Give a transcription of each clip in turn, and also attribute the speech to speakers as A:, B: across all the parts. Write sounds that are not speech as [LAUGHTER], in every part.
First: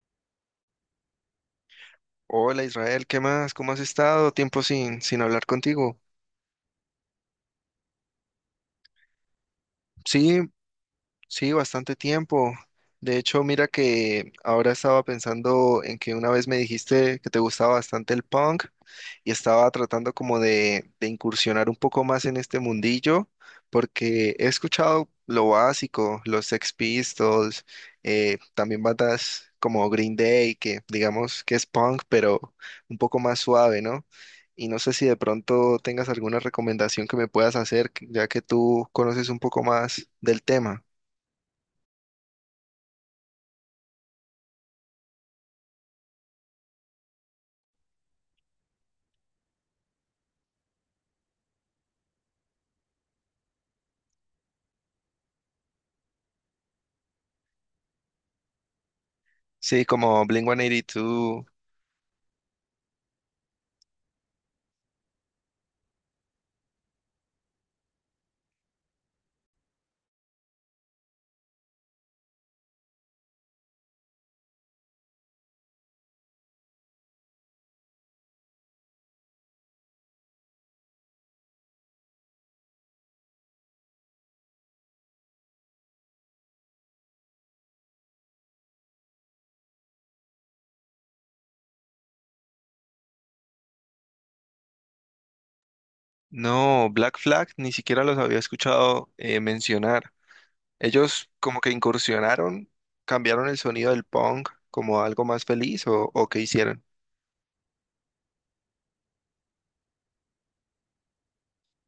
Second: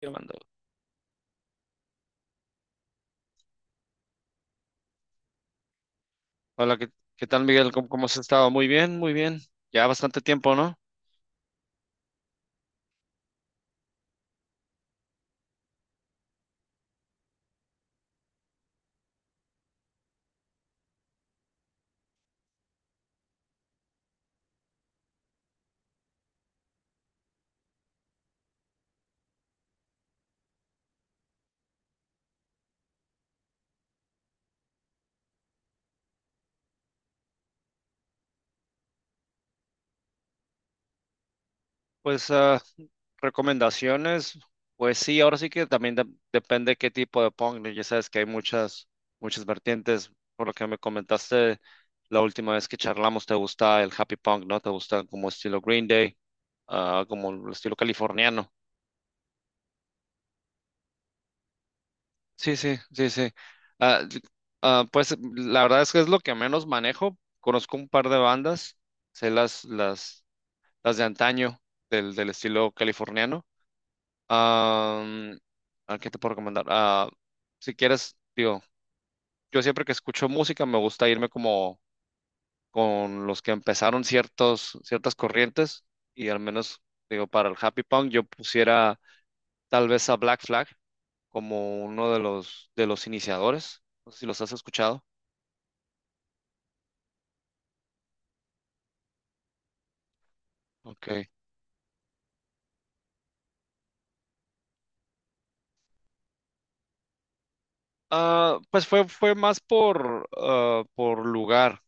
A: Yo mando.
B: Hola Israel, ¿qué más? ¿Cómo has estado? Tiempo sin hablar contigo.
A: Hola, ¿qué tal, Miguel? ¿Cómo has estado? Muy bien, muy bien. Ya bastante
B: Sí,
A: tiempo, ¿no?
B: sí, bastante tiempo. De hecho, mira que ahora estaba pensando en que una vez me dijiste que te gustaba bastante el punk y estaba tratando como de incursionar un poco más en este mundillo porque he escuchado lo básico, los Sex Pistols, también bandas como Green Day, que digamos que es punk, pero un poco más suave, ¿no? Y no sé si de pronto tengas alguna recomendación que me puedas hacer, ya que tú conoces un poco más del tema.
A: Pues recomendaciones, pues sí, ahora sí que también depende qué tipo de punk, ¿no? Ya sabes que hay muchas vertientes. Por lo que me comentaste la última vez que charlamos, te gusta el happy punk, ¿no? Te gusta como estilo Green Day, como el estilo californiano.
B: Sí, como Blink-182.
A: Sí, sí, sí, sí. Ah, d- pues la verdad es que es lo que menos manejo. Conozco un par de bandas, sé las de antaño, del estilo californiano. Am, ¿a ¿Qué te puedo recomendar? Si quieres, digo, yo siempre que escucho música me gusta irme como con los que empezaron ciertas corrientes y al menos, digo, para el happy punk yo pusiera tal vez a Black Flag como uno de los iniciadores. No sé si los has escuchado.
B: No, Black Flag ni siquiera los había escuchado, mencionar.
A: Ok.
B: Ellos como que incursionaron, cambiaron el sonido del punk como algo más feliz o, ¿o qué hicieron?
A: Pues fue más por, por lugar.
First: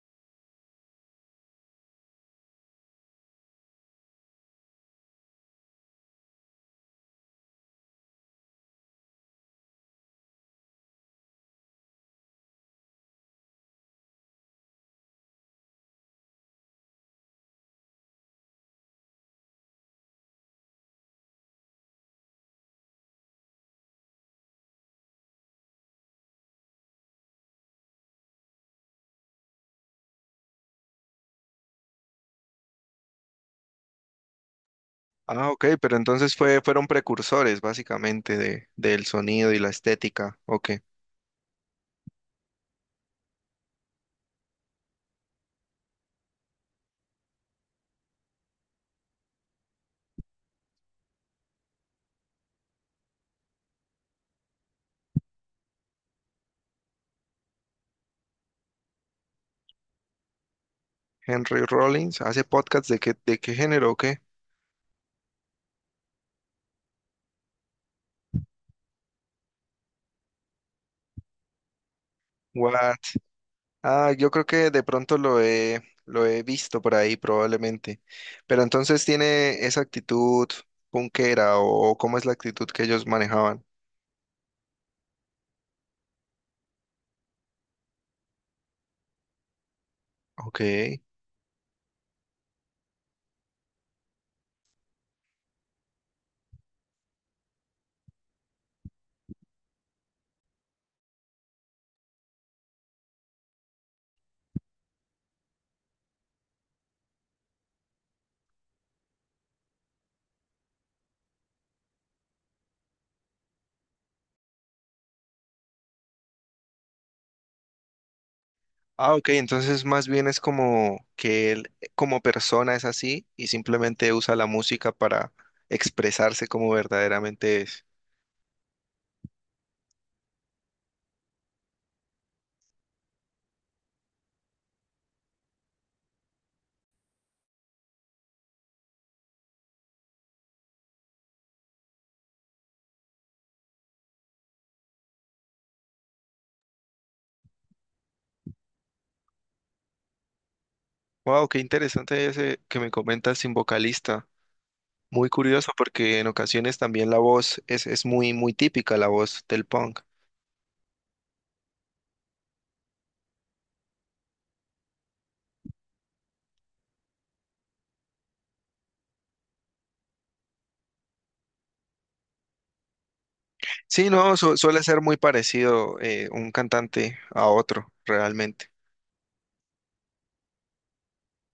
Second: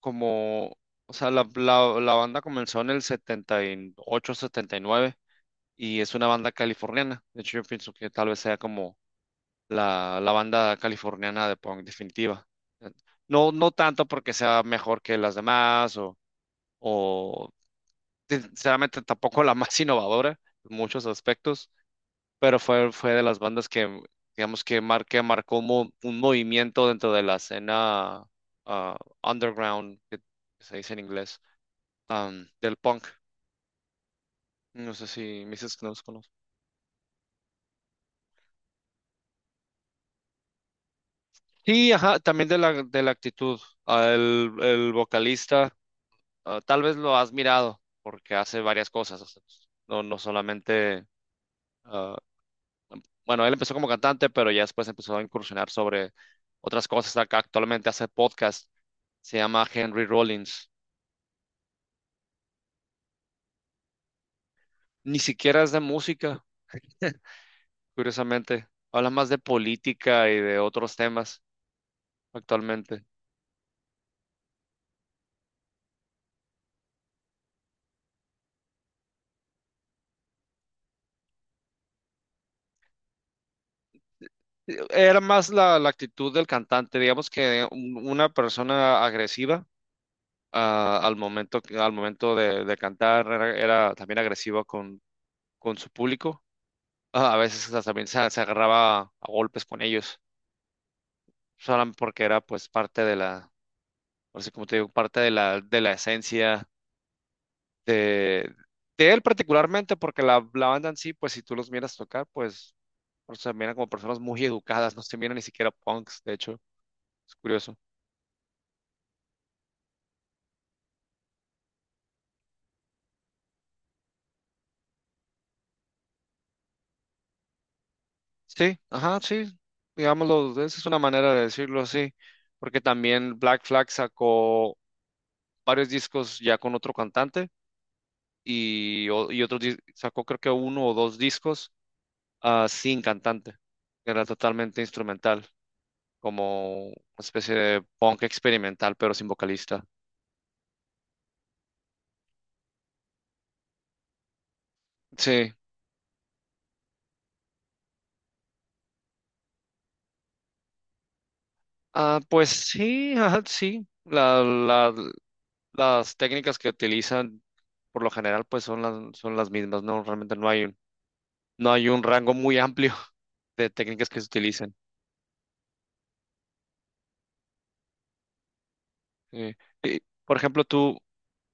A: Como, o sea, la banda comenzó en el 78, 79 y nueve y es una banda californiana. De hecho, yo pienso que tal vez sea como la banda californiana de punk definitiva. No, no tanto porque sea mejor que las demás o sinceramente tampoco la [LAUGHS] más innovadora en muchos aspectos, pero fue de las bandas que digamos que marcó un movimiento dentro de la escena ah, underground, que se dice en inglés, del punk. No sé si me
B: Ah, ok,
A: dices que no
B: pero
A: los conozco.
B: entonces fueron precursores básicamente de, del sonido y la estética. Ok.
A: Sí, ajá, también de la actitud. El vocalista, tal vez lo has mirado, porque hace varias cosas. O sea, no, no solamente. ah, bueno, él empezó como cantante, pero ya después empezó a incursionar sobre otras cosas. Actualmente hace podcast, se llama Henry Rollins.
B: Henry Rollins hace podcasts ¿de qué, de qué género o qué?
A: Ni siquiera es de música, curiosamente. Habla más de política y de otros temas
B: What?
A: actualmente.
B: Ah, yo creo que de pronto lo he visto por ahí probablemente. Pero entonces tiene esa actitud punkera o ¿cómo es la actitud que ellos manejaban?
A: Era más la actitud del cantante, digamos que una persona agresiva
B: Ok.
A: ah, al momento, al momento de cantar era también agresiva con su público. A veces hasta también se agarraba a golpes con ellos, solamente porque era pues parte de la, así como te digo, parte de la esencia de, de él particularmente, porque la banda en sí, pues si tú los miras tocar, pues o sea, miran como personas muy educadas, no se miran ni siquiera punks, de hecho, es curioso.
B: Ah, ok, entonces más bien es como que él como persona es así y simplemente usa la música para expresarse como verdaderamente es.
A: Sí, ajá, sí, digámoslo, esa es una manera de decirlo así, porque también Black Flag sacó varios discos ya con otro cantante y otros sacó creo que uno o dos discos sin cantante, que era totalmente instrumental, como una especie de punk experimental, pero sin vocalista.
B: Wow, qué interesante ese que me comentas sin vocalista. Muy
A: Sí,
B: curioso porque en ocasiones también la voz es muy, muy típica la voz del punk.
A: pues sí, ajá, sí, las técnicas que utilizan por lo general pues son las mismas, ¿no? Realmente no hay un rango muy amplio [LAUGHS] de técnicas
B: Sí,
A: que se
B: no,
A: utilizan.
B: suele ser muy parecido, un cantante a otro, realmente.
A: Eh, y, por ejemplo,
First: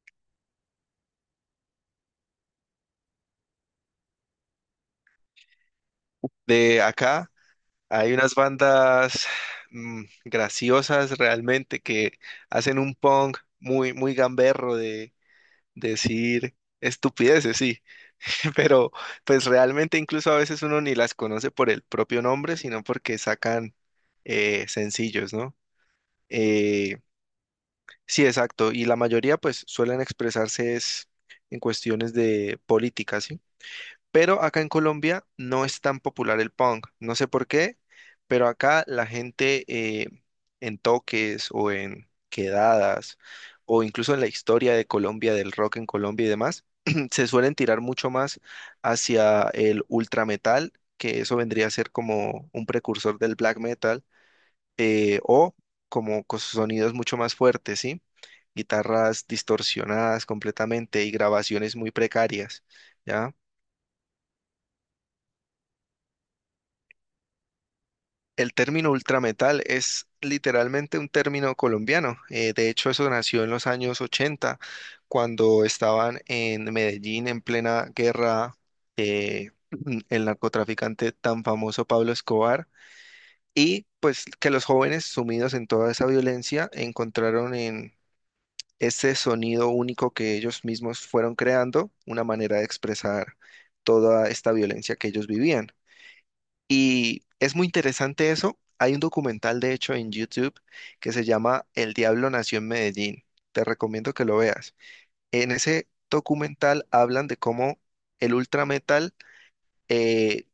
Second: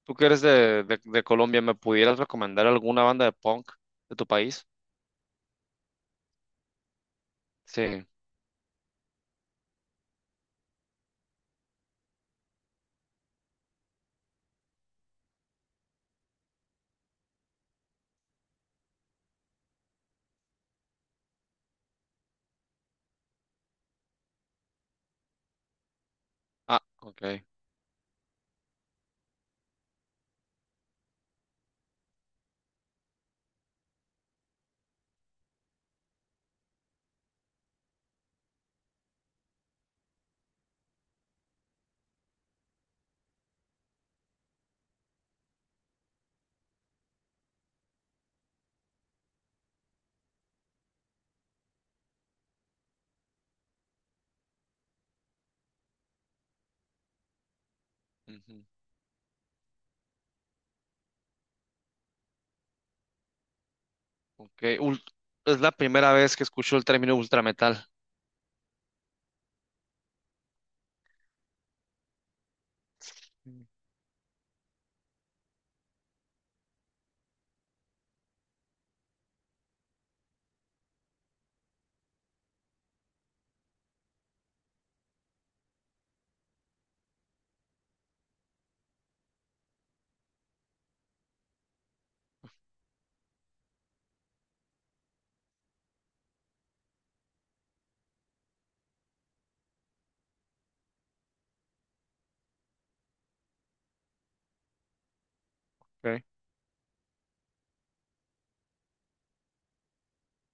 A: tú que eres de Colombia, ¿me pudieras recomendar alguna banda de punk de tu país?
B: De acá
A: Sí.
B: hay unas bandas graciosas realmente que hacen un punk muy, muy gamberro de decir estupideces, sí, [LAUGHS] pero pues realmente incluso a veces uno ni las conoce por el propio nombre, sino porque sacan, sencillos, ¿no?
A: Ah,
B: Eh,
A: ok.
B: sí, exacto, y la mayoría pues suelen expresarse es en cuestiones de política, ¿sí? Pero acá en Colombia no es tan popular el punk. No sé por qué, pero acá la gente, eh, en toques o en quedadas o incluso en la historia de Colombia, del rock en Colombia y demás, [CLEARS THROAT] se suelen tirar mucho más hacia el ultra metal, que eso vendría a ser como un precursor del black metal, o como con sonidos mucho más fuertes, ¿sí?
A: Ujú,
B: Guitarras distorsionadas completamente y grabaciones muy precarias, ¿ya?
A: ok. Es la primera vez que escucho el término ultrametal.
B: El término ultrametal es literalmente un término colombiano. De hecho, eso nació en
A: Mm,
B: los años 80, cuando estaban en Medellín en plena guerra, eh, [CLEARS THROAT] el narcotraficante tan famoso Pablo Escobar. Y pues que los jóvenes sumidos en toda esa violencia encontraron en ese sonido único que ellos mismos fueron creando una manera de expresar toda esta violencia que ellos vivían. Y es muy interesante eso. Hay un documental, de hecho, en YouTube que se llama El Diablo Nació en Medellín. Te recomiendo que lo veas. En ese
A: ok.
B: documental hablan de cómo el ultrametal, eh,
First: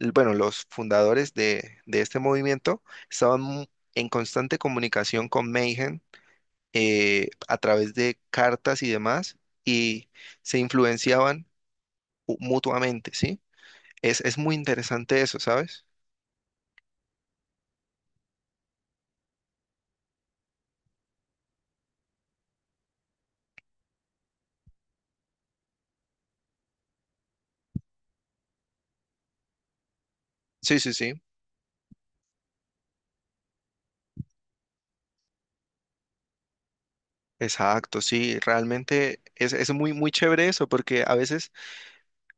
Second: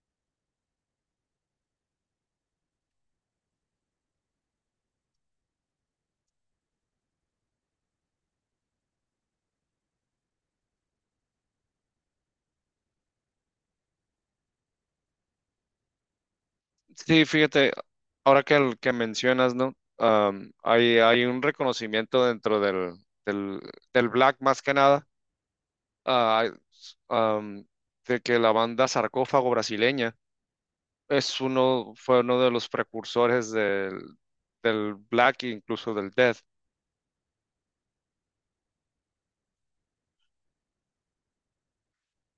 B: bueno, los fundadores de este movimiento estaban, en constante comunicación con Mayhem, a través de cartas y demás y se influenciaban, mutuamente, ¿sí? Es muy interesante eso, ¿sabes?
A: Sí, fíjate, ahora que mencionas, ¿no? Hay un reconocimiento dentro del, del black más que nada, ah, am, de que la banda Sarcófago brasileña
B: Sí, sí, sí.
A: fue uno de los precursores del Black e incluso del Death.
B: Exacto, sí, realmente es muy, muy chévere eso, porque a veces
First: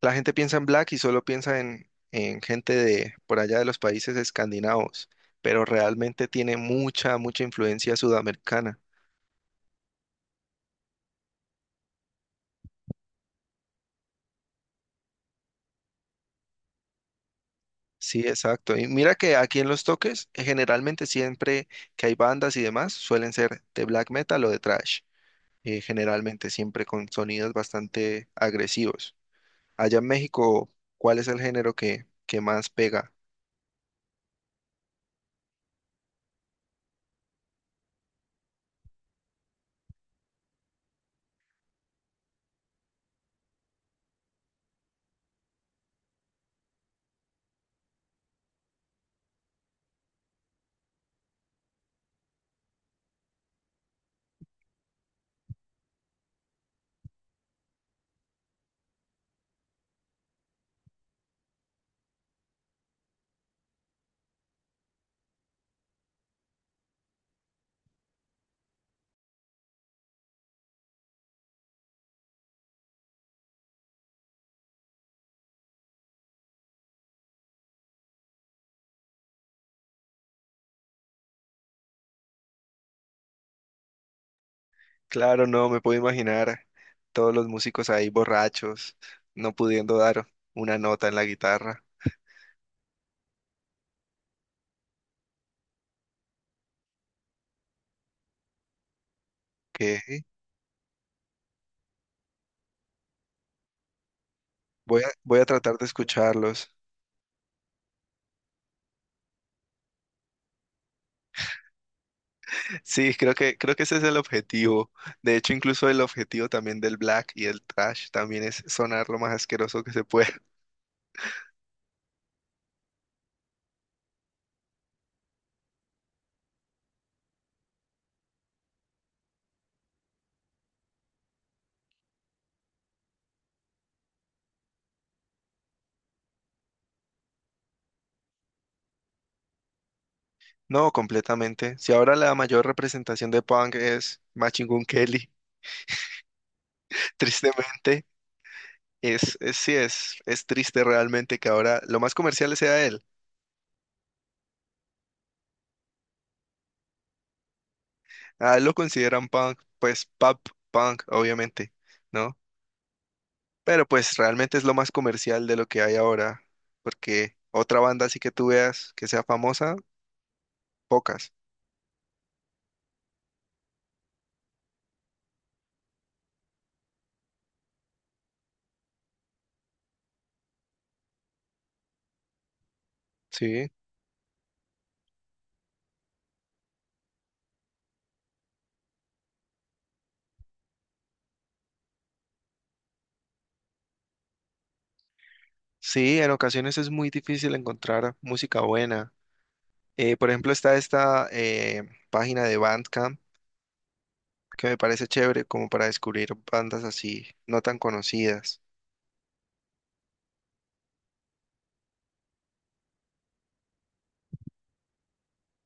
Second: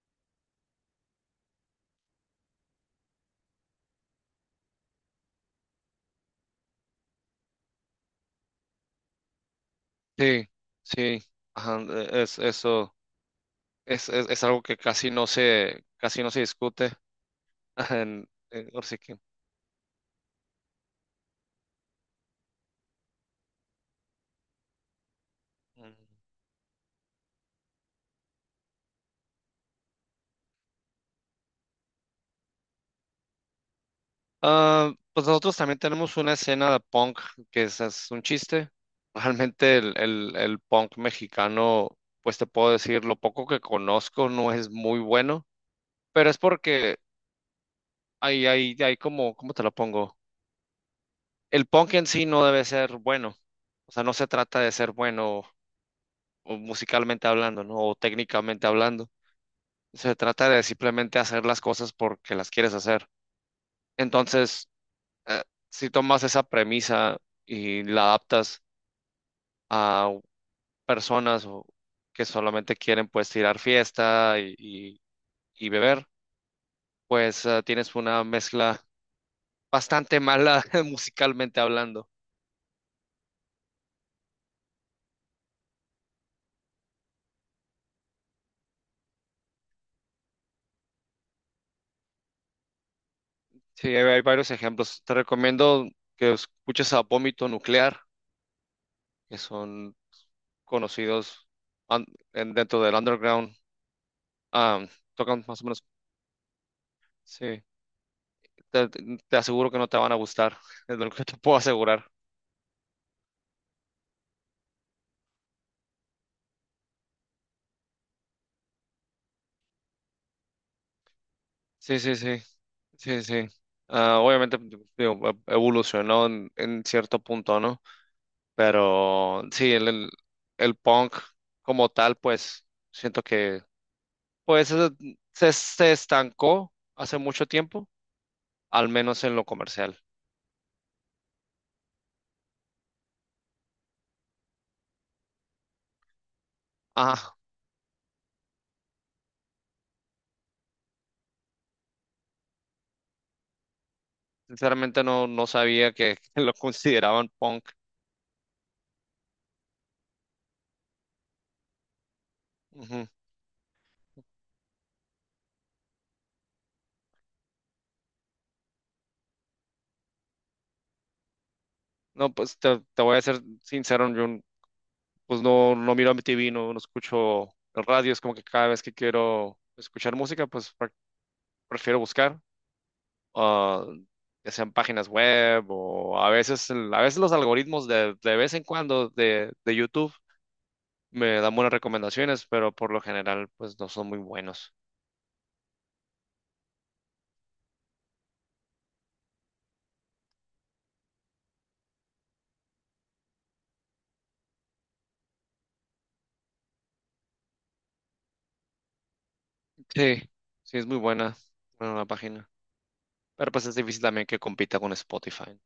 B: la gente piensa en Black y solo piensa en gente de por allá de los países escandinavos, pero realmente tiene mucha, mucha influencia sudamericana.
A: Sí, sí, ajá, eso es algo que casi no se discute. [LAUGHS]
B: Sí, exacto.
A: Ahora
B: Y
A: sí
B: mira
A: que,
B: que aquí en Los Toques, generalmente siempre que hay bandas y demás, suelen ser de black metal o de thrash,
A: mm.
B: generalmente siempre con sonidos bastante agresivos. Allá en México, ¿cuál es el género que más pega?
A: Pues nosotros también tenemos una escena de punk que es un chiste. Realmente el punk mexicano, pues te puedo decir, lo poco que conozco no es muy bueno, pero es porque hay como, ¿cómo te lo pongo? El punk en sí no debe ser bueno. O sea, no se trata de ser bueno o musicalmente hablando, ¿no? O técnicamente hablando. Se trata de simplemente hacer las cosas porque las quieres hacer. Entonces, eh, si tomas esa premisa y la adaptas a personas que solamente quieren pues tirar fiesta y beber, pues tienes una mezcla bastante mala [LAUGHS] musicalmente hablando.
B: Claro, no, me puedo imaginar todos los músicos ahí borrachos, no pudiendo dar una nota en la guitarra,
A: Sí, hay varios ejemplos. Te recomiendo que escuches a Vómito Nuclear, que son
B: que
A: conocidos an- dentro del underground. Ah,
B: voy
A: Tocan
B: a
A: más o
B: tratar
A: menos.
B: de escucharlos.
A: Sí, te aseguro que no te van a gustar, [LAUGHS] es lo que te puedo asegurar.
B: Sí, creo que ese es el objetivo. De hecho, incluso el objetivo también del black y el trash también es sonar lo más asqueroso que se pueda. [LAUGHS]
A: Sí, sí, sí, sí, sí. Obviamente digo, evolucionó en cierto punto, ¿no? Pero sí, el punk como tal, pues siento que pues se estancó hace mucho tiempo al menos en lo comercial.
B: No, completamente. Si ahora la mayor representación de punk es Machine Gun Kelly, [LAUGHS]
A: Ah,
B: tristemente, sí, es triste realmente que ahora lo más comercial sea él.
A: Sinceramente no sabía que [LAUGHS] lo consideraban punk.
B: Ah, lo consideran punk, pues pop, punk, obviamente, ¿no?
A: Ujú.
B: Pero pues realmente es lo más comercial de lo que hay ahora, porque otra banda así que tú veas que sea famosa, pocas,
A: No, pues te voy a ser sincero, pues no miro MTV, no escucho el radio, es como que cada vez que quiero escuchar música, pues prefiero buscar,
B: ¿sí?
A: ah, ya sean páginas web o a veces, a veces los algoritmos de vez en cuando de YouTube me dan buenas recomendaciones, pero por lo general pues no son muy buenos.
B: Sí, en ocasiones es muy difícil encontrar música buena. Por ejemplo, está esta página de Bandcamp que me parece chévere como para descubrir bandas así no tan conocidas.
A: Sí, sí es muy buena, bueno, la página. Pero pues es difícil también que compita con Spotify.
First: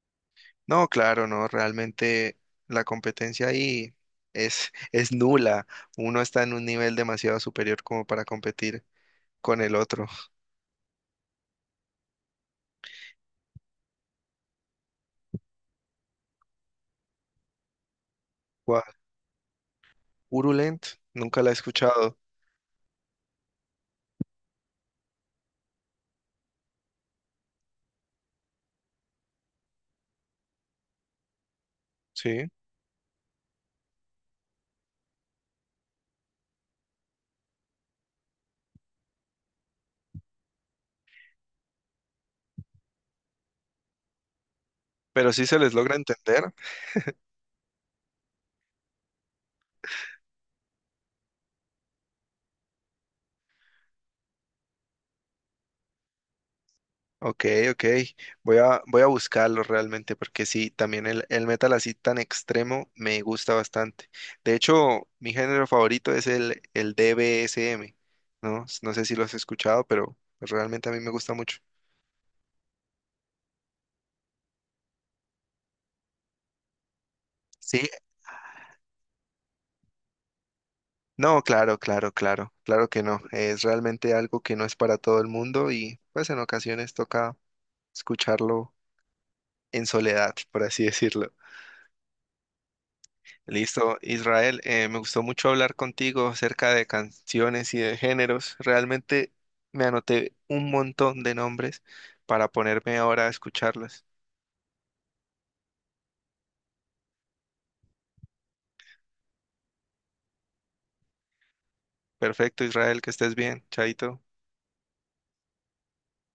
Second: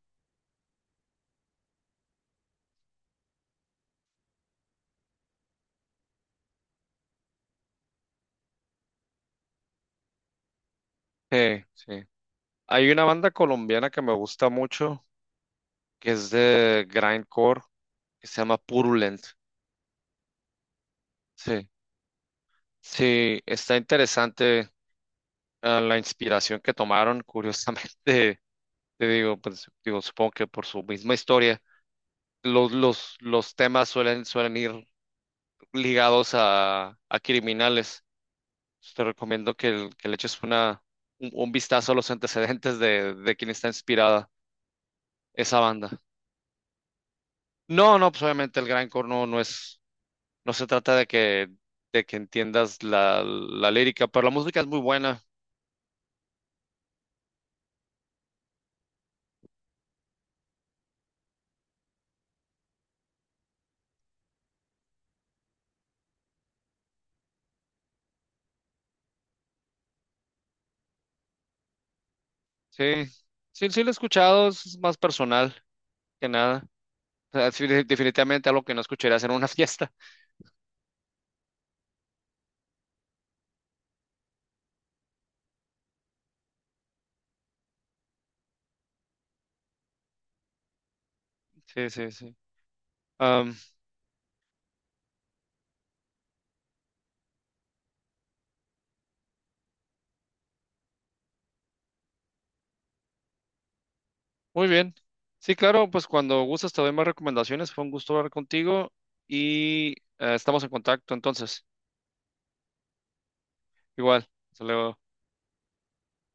B: No, claro, no, realmente la competencia ahí es, [LAUGHS] es nula. Uno está en un nivel demasiado superior como para competir con el otro.
A: Sí, sí. Hay una banda colombiana que me gusta mucho, que es de grindcore, que se llama
B: Guau,
A: Purulent.
B: Urulent, nunca la he
A: Sí,
B: escuchado,
A: sí, está interesante, la inspiración que tomaron, curiosamente. [LAUGHS] Te digo, pues, digo, supongo que por su misma historia,
B: sí,
A: los temas suelen ir ligados a criminales. Pues, te recomiendo que, que le eches un vistazo a los antecedentes de quien está inspirada
B: pero sí se
A: esa
B: les
A: banda.
B: logra entender.
A: No, no, pues obviamente el gran no, no se trata de que entiendas la lírica, pero la música es muy buena,
B: Ok, ok, voy a buscarlo realmente porque sí, también el metal así tan extremo me gusta bastante. De hecho, mi género favorito es el D B S M. ¿No? No sé si lo has escuchado, pero realmente a mí me gusta mucho.
A: sí, sí, sí la he escuchado, es más personal que nada. O sea, sí,
B: Sí,
A: definitivamente algo que no escucharías en una [LAUGHS] fiesta,
B: no, claro, claro, claro, claro que no. Es realmente algo que no es para todo el mundo y pues en ocasiones toca escucharlo en soledad, por así [LAUGHS] decirlo.
A: sí, sí, sí. Am,
B: Listo, Israel, me gustó mucho hablar contigo acerca de canciones y de géneros. Realmente me anoté un montón de nombres para ponerme ahora a escucharlas.
A: Muy bien, sí, claro, pues cuando gustes te doy más recomendaciones, fue un gusto hablar contigo y estamos en contacto entonces,
B: Perfecto, Israel, que estés bien. Chaito.
A: igual, hasta luego.